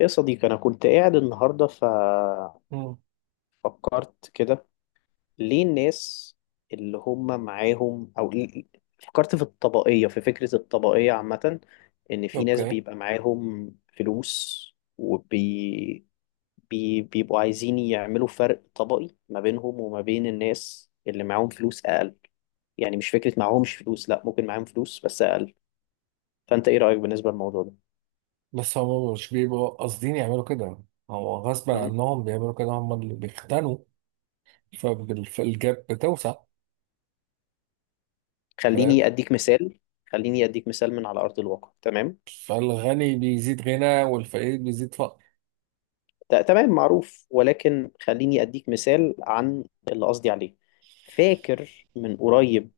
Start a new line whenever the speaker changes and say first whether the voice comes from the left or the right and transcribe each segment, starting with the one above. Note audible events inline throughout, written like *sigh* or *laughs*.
left: يا صديقي، أنا كنت قاعد النهاردة ففكرت
right: مم.
left: كده، ليه الناس اللي هم معاهم، فكرت في الطبقية، في فكرة الطبقية عامة. إن في ناس
right: اوكي،
left: بيبقى معاهم فلوس وبي بي بيبقوا عايزين يعملوا فرق طبقي ما بينهم وما بين الناس اللي معاهم فلوس أقل. يعني مش فكرة معاهمش فلوس، لأ، ممكن معاهم فلوس بس أقل. فأنت إيه رأيك بالنسبة للموضوع ده؟
right: بس هم مش بيبقوا قاصدين يعملوا كده، هو غصب
left: م?
right: عنهم بيعملوا كده. هم اللي بيختنوا فالجاب بتوسع. فاهم.
left: خليني أديك مثال. خليني أديك مثال من على أرض الواقع، تمام؟
right: فالغني بيزيد غنى والفقير بيزيد فقر.
left: تمام، معروف، ولكن خليني أديك مثال عن اللي قصدي عليه. فاكر من قريب،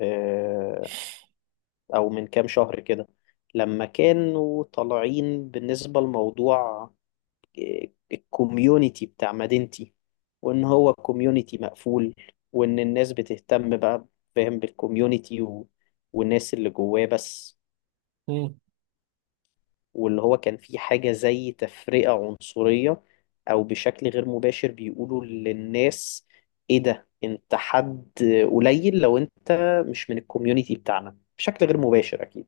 left: آه، أو من كام شهر كده، لما كانوا طالعين بالنسبة لموضوع الكوميونيتي بتاع مدينتي، وإن هو كوميونيتي مقفول، وإن الناس بتهتم بقى، فاهم، بالكوميونيتي والناس اللي جواه بس.
right: مم.
left: واللي هو كان في حاجة زي تفرقة عنصرية، أو بشكل غير مباشر بيقولوا للناس إيه ده، أنت حد قليل لو أنت مش من الكوميونيتي بتاعنا، بشكل غير مباشر أكيد.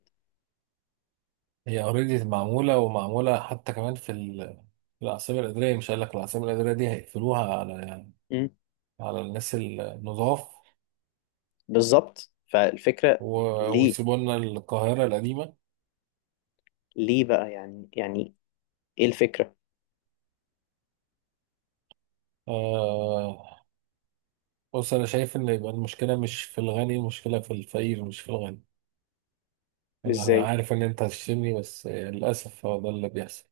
right: هي اوريدي معمولة ومعمولة، حتى كمان في في العاصمة الإدارية. مش قال لك العاصمة الإدارية دي هيقفلوها على
left: مم.
right: على الناس النضاف
left: بالظبط،
right: و...
left: فالفكرة ليه؟
right: ويسيبوا لنا القاهرة القديمة.
left: ليه بقى؟ يعني إيه الفكرة؟
right: آه... بص، أنا شايف إن يبقى المشكلة مش في الغني، المشكلة في الفقير مش في الغني. انا
left: إزاي؟
right: عارف ان انت هتشتمني بس للاسف هو ده اللي بيحصل.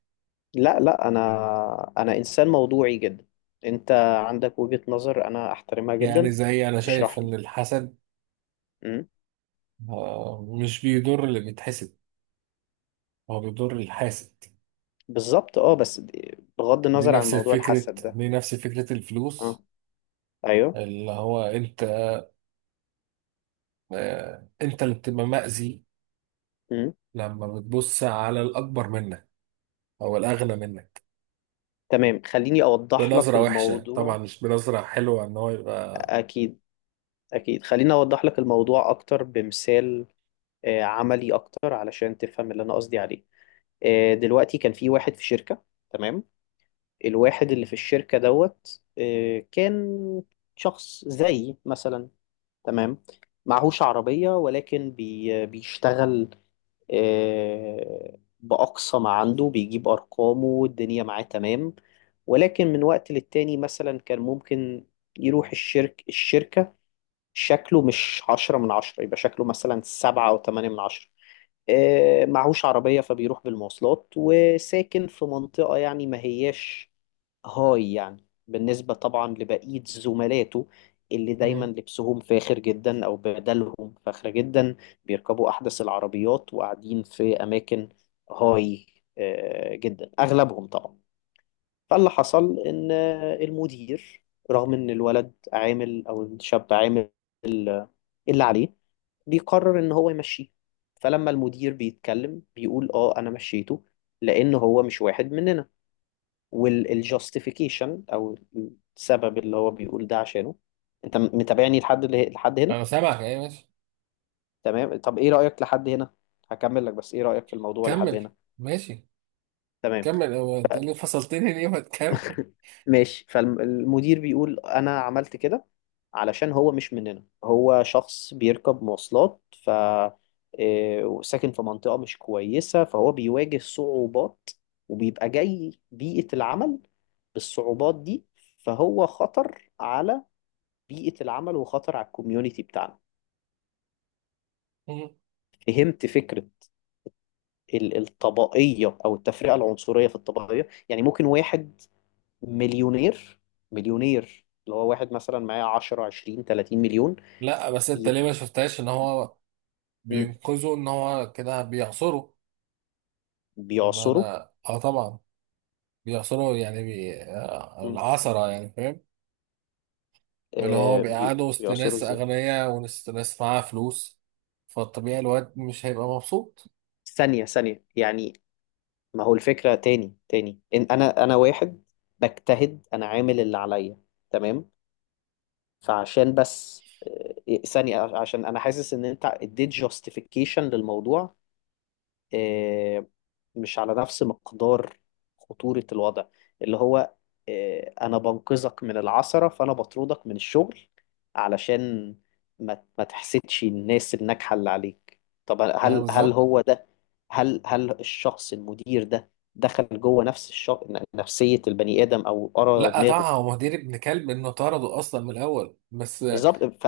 left: لا لا، أنا إنسان موضوعي جدا. أنت عندك وجهة نظر أنا أحترمها
right: يعني
left: جدا.
right: زي، انا شايف
left: اشرح
right: ان
left: لي.
right: الحسد
left: مم.
right: مش بيضر اللي بيتحسد، هو بيضر الحاسد.
left: بالظبط، اه، بس بغض
right: دي
left: النظر عن
right: نفس
left: موضوع
right: الفكرة،
left: الحسد ده.
right: دي نفس فكرة
left: اه،
right: الفلوس.
left: ايوه.
right: اللي هو انت انت اللي بتبقى مأذي
left: امم.
right: لما بتبص على الاكبر منك او الاغنى منك
left: تمام، خليني اوضح لك
right: بنظرة وحشة، طبعا
left: الموضوع.
right: مش بنظرة حلوة، ان هو يبقى
left: اكيد، اكيد، خليني اوضح لك الموضوع اكتر بمثال، عملي اكتر علشان تفهم اللي انا قصدي عليه. دلوقتي كان في واحد في شركة، تمام. الواحد اللي في الشركة دوت، كان شخص زي مثلا، تمام، معهوش عربية، ولكن بيشتغل بأقصى ما عنده، بيجيب أرقامه والدنيا معاه، تمام. ولكن من وقت للتاني مثلا كان ممكن يروح الشركة شكله مش عشرة من عشرة، يبقى شكله مثلا سبعة أو تمانية من عشرة. معهوش عربية، فبيروح بالمواصلات، وساكن في منطقة يعني ما هياش هاي، يعني بالنسبة طبعا لبقية زملاته اللي دايما
right: مم.
left: لبسهم فاخر جدا أو بدلهم فاخرة جدا، بيركبوا أحدث العربيات، وقاعدين في أماكن هاي جدا أغلبهم طبعا. فاللي حصل إن المدير، رغم إن الولد عامل أو الشاب عامل ال- اللي عليه، بيقرر إن هو يمشيه. فلما المدير بيتكلم بيقول آه أنا مشيته لأن هو مش واحد مننا. والجاستيفيكيشن او السبب اللي هو بيقول ده عشانه. انت متابعني لحد اللي لحد هنا؟
right: انا سامعك، ايه ماشي.
left: تمام، طب ايه رأيك لحد هنا؟ هكمل لك، بس ايه رأيك في الموضوع لحد
right: كمل.
left: هنا؟
right: ماشي
left: تمام.
right: كمل. هو انت ليه فصلتني؟ ليه ما تكمل؟
left: *laughs* ماشي، فالمدير بيقول انا عملت كده علشان هو مش مننا، هو شخص بيركب مواصلات، ف وساكن في منطقة مش كويسة، فهو بيواجه صعوبات، وبيبقى جاي بيئة العمل بالصعوبات دي، فهو خطر على بيئة العمل وخطر على الكوميونتي بتاعنا. فهمت فكرة الطبقية أو التفرقة العنصرية في الطبقية؟ يعني ممكن واحد مليونير، مليونير اللي هو واحد مثلا معاه 10 20 30 مليون.
right: لا بس انت
left: ي...
right: ليه ما شفتهاش ان هو
left: م.
right: بينقذه، ان هو كده بيعصره؟ ما
left: بيعصروا.
right: انا اه طبعا بيعصره، يعني بي... آه،
left: م.
right: العصرة يعني، فاهم. اللي هو
left: آه
right: بيقعده وسط
left: بيعصروا
right: ناس
left: ازاي؟
right: اغنياء وناس ناس معاها فلوس، فالطبيعي الواد مش هيبقى مبسوط.
left: ثانية، يعني ما هو الفكرة، تاني إن أنا واحد بجتهد، أنا عامل اللي عليا، تمام. فعشان بس آه، إيه، ثانية، عشان أنا حاسس إن أنت اديت جاستيفيكيشن للموضوع آه، مش على نفس مقدار خطورة الوضع اللي هو أنا بنقذك من العثرة فأنا بطردك من الشغل، علشان ما تحسدش الناس الناجحة اللي عليك. طب
right: يعني
left: هل
right: بالظبط.
left: هو ده؟ هل الشخص المدير ده دخل جوه نفس الشخص، نفسية البني آدم أو قرا
right: لا طبعا
left: دماغه؟
right: هو مدير ابن كلب انه طرده اصلا من الاول، بس
left: بالظبط.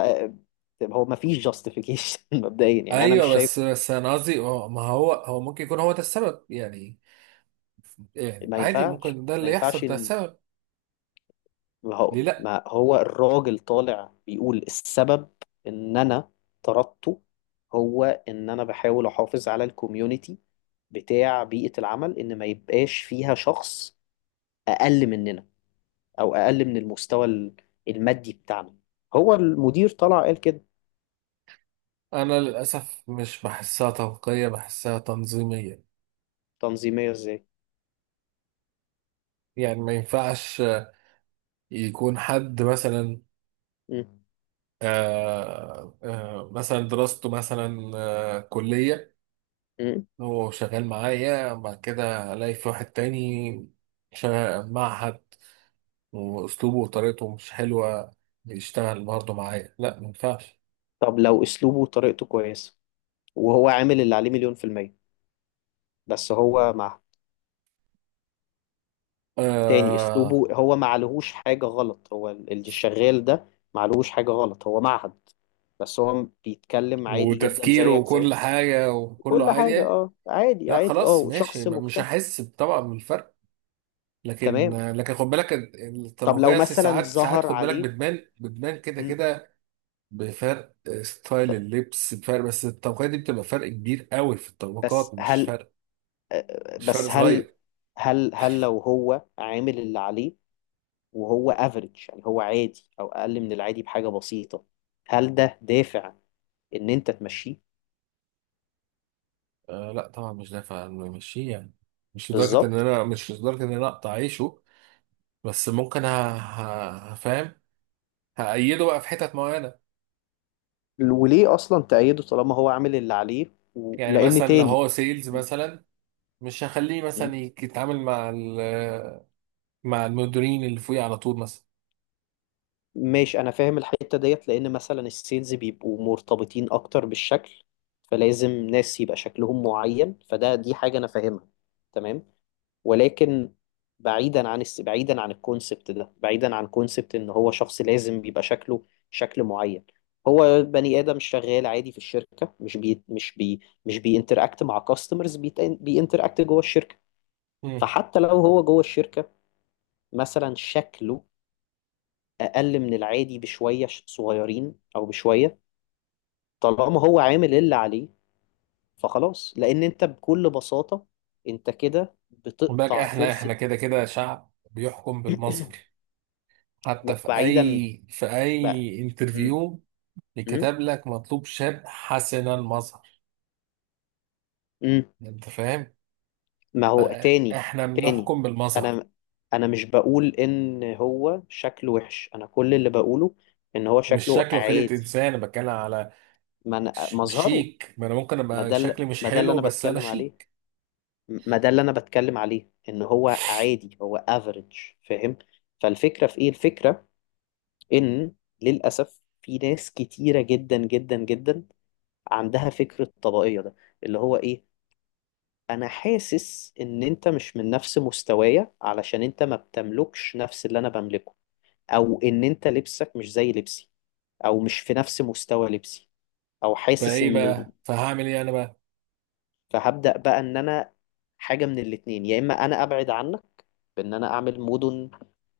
left: هو ما فيش جاستيفيكيشن *laughs* مبدئيا يعني، انا مش
right: ايوه
left: شايف.
right: بس انا قصدي ما هو هو ممكن يكون هو ده السبب يعني. يعني
left: ما
right: عادي
left: ينفعش
right: ممكن ده
left: ما
right: اللي
left: ينفعش
right: يحصل، ده
left: ان،
right: السبب.
left: ما هو
right: ليه لا.
left: ما هو الراجل طالع بيقول السبب ان انا طردته، هو ان انا بحاول احافظ على الكوميونتي بتاع بيئة العمل، ان ما يبقاش فيها شخص اقل مننا او اقل من المستوى المادي بتاعنا. هو المدير طلع قال كده.
right: أنا للأسف مش بحسها توقية، بحسها تنظيمية.
left: تنظيمية ازاي؟
right: يعني ما ينفعش يكون حد مثلا
left: مم.
right: مثلا دراسته مثلا كلية،
left: مم.
right: هو شغال معايا، بعد كده ألاقي في واحد تاني شغال معهد وأسلوبه وطريقته مش حلوة، يشتغل برضه معايا؟ لا ما ينفعش.
left: طب لو اسلوبه وطريقته كويسة، وهو عامل اللي عليه 100%، بس هو مع تاني،
right: آه
left: اسلوبه هو ما عليهوش حاجة غلط، هو اللي شغال ده ما عليهوش حاجة غلط، هو معهد بس هو بيتكلم عادي جدا
right: وتفكيره
left: زيك زي،
right: وكل حاجة وكله
left: كل
right: عادي
left: حاجة
right: يعني.
left: اه عادي
right: لا
left: عادي
right: خلاص
left: اه،
right: ماشي،
left: شخص
right: مش
left: مجتهد،
right: هحس طبعا بالفرق. لكن
left: تمام.
right: خد بالك
left: طب لو
right: الطبقية،
left: مثلا
right: ساعات
left: ظهر
right: خد بالك
left: عليه،
right: بتبان، كده
left: مم.
right: كده بفرق ستايل
left: طب
right: اللبس، بفرق. بس الطبقية دي بتبقى فرق كبير قوي في
left: بس
right: الطبقات، مش
left: هل،
right: فرق
left: بس هل،
right: صغير.
left: هل لو هو عامل اللي عليه وهو افريج، يعني هو عادي او اقل من العادي بحاجة بسيطة، هل ده دافع ان انت تمشيه؟
right: آه لا طبعا مش دافع إنه يمشيه يعني، مش لدرجة ان
left: بالظبط.
right: انا، مش لدرجة ان انا اقطع عيشه. بس ممكن هفهم، هأيده بقى في حتت معينة.
left: وليه اصلا تأيده طالما هو عامل اللي عليه؟
right: يعني
left: لان
right: مثلا لو
left: تاني،
right: هو سيلز مثلا، مش هخليه
left: م.
right: مثلا يتعامل مع مع المديرين اللي فوقيه على طول مثلا.
left: ماشي، انا فاهم الحتة ديت، لان مثلا السيلز بيبقوا مرتبطين اكتر بالشكل، فلازم ناس يبقى شكلهم معين، فده دي حاجة انا فاهمها، تمام. ولكن بعيدا عن بعيدا عن الكونسبت ده، بعيدا عن كونسبت ان هو شخص لازم بيبقى شكله شكل معين، هو بني ادم شغال عادي في الشركة، مش بي مش بي مش بينتراكت مع كاستمرز، بينتراكت جوه الشركة.
right: مم.
left: فحتى لو هو جوه الشركة، مثلا شكله أقل من العادي بشوية صغيرين أو بشوية، طالما هو عامل اللي عليه، فخلاص. لأن أنت بكل بساطة أنت كده
right: خد بالك
left: بتقطع
right: احنا،
left: فرصة.
right: كده كده شعب بيحكم بالمظهر،
left: *clears throat*
right: حتى في
left: بعيدا
right: اي
left: بقى، مم.
right: انترفيو
left: مم.
right: يكتب لك مطلوب شاب حسن المظهر.
left: مم.
right: انت فاهم،
left: ما هو
right: بقى
left: تاني
right: احنا
left: تاني
right: بنحكم بالمظهر.
left: أنا أنا مش بقول إن هو شكله وحش، أنا كل اللي بقوله إن هو
right: مش
left: شكله
right: شكله خلقة
left: عادي.
right: انسان، انا بتكلم على
left: ما مظهره،
right: شيك. ما انا ممكن ابقى شكلي مش
left: ما ده اللي
right: حلو
left: أنا
right: بس انا
left: بتكلم عليه،
right: شيك.
left: ما ده اللي انا بتكلم عليه، ان هو عادي، هو افريج، فاهم. فالفكره في ايه الفكره؟ ان للاسف في ناس كتيره جدا جدا جدا عندها فكره الطبقيه ده، اللي هو ايه؟ انا حاسس ان انت مش من نفس مستوايا علشان انت ما بتملكش نفس اللي انا بملكه، او ان انت لبسك مش زي لبسي، او مش في نفس مستوى لبسي، او حاسس
right: فايه
left: ان،
right: بقى، فهعمل ايه انا بقى؟
left: فهبدأ بقى ان انا حاجه من الاتنين، يا اما انا ابعد عنك بان انا اعمل مدن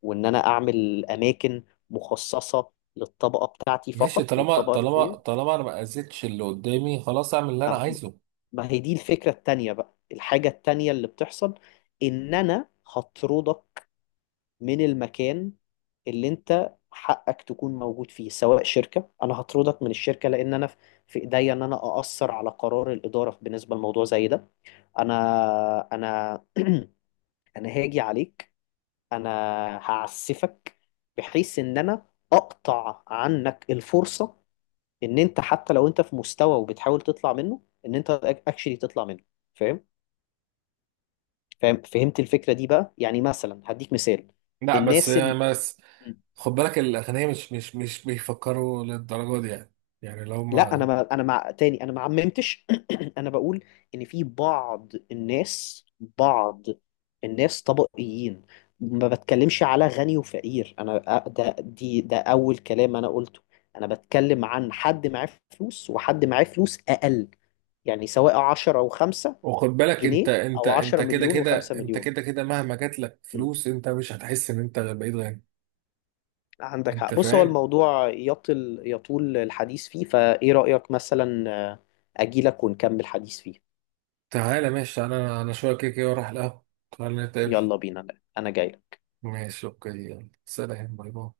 left: وان انا اعمل اماكن مخصصة للطبقة بتاعتي
right: ماشي،
left: فقط
right: طالما
left: والطبقة اللي فوقيها.
right: انا ما اذيتش اللي قدامي، خلاص اعمل اللي انا
left: ما
right: عايزه.
left: ما هي دي الفكرة التانية بقى، الحاجة التانية اللي بتحصل، ان انا هطردك من المكان اللي انت حقك تكون موجود فيه، سواء شركة انا هطردك من الشركة، لان انا في ايديا ان انا اأثر على قرار الإدارة بالنسبة لموضوع زي ده. انا انا *clears throat* انا هاجي عليك، انا هعسفك، بحيث ان انا اقطع عنك الفرصة، ان انت حتى لو انت في مستوى وبتحاول تطلع منه ان انت اكشلي تطلع منه. فاهم؟ فاهم؟ فهمت الفكرة دي بقى؟ يعني مثلا هديك مثال
right: لا بس
left: الناس
right: خد بالك الاغنياء مش بيفكروا للدرجه دي يعني. يعني لو
left: لا انا،
right: ما،
left: ما انا مع تاني انا ما عممتش. *clears throat* انا بقول ان في بعض الناس، بعض الناس طبقيين، ما بتكلمش على غني وفقير. انا ده دي ده اول كلام انا قلته، انا بتكلم عن حد معاه فلوس وحد معاه فلوس اقل، يعني سواء 10 او 5
right: وخد بالك انت،
left: جنيه
right: انت
left: او 10
right: انت كده
left: مليون
right: كده،
left: و5
right: انت
left: مليون.
right: كده كده مهما جات لك
left: م.
right: فلوس انت مش هتحس ان انت بقيت غني.
left: عندك
right: انت
left: حق، بص هو
right: فاهم.
left: الموضوع يطول الحديث فيه، فايه رأيك مثلا اجيلك ونكمل حديث فيه؟
right: تعالى ماشي، انا انا شويه كده كده اروح القهوه، تعالى نتقابل.
left: يلا بينا، انا جاي.
right: ماشي اوكي، يلا سلام باي باي.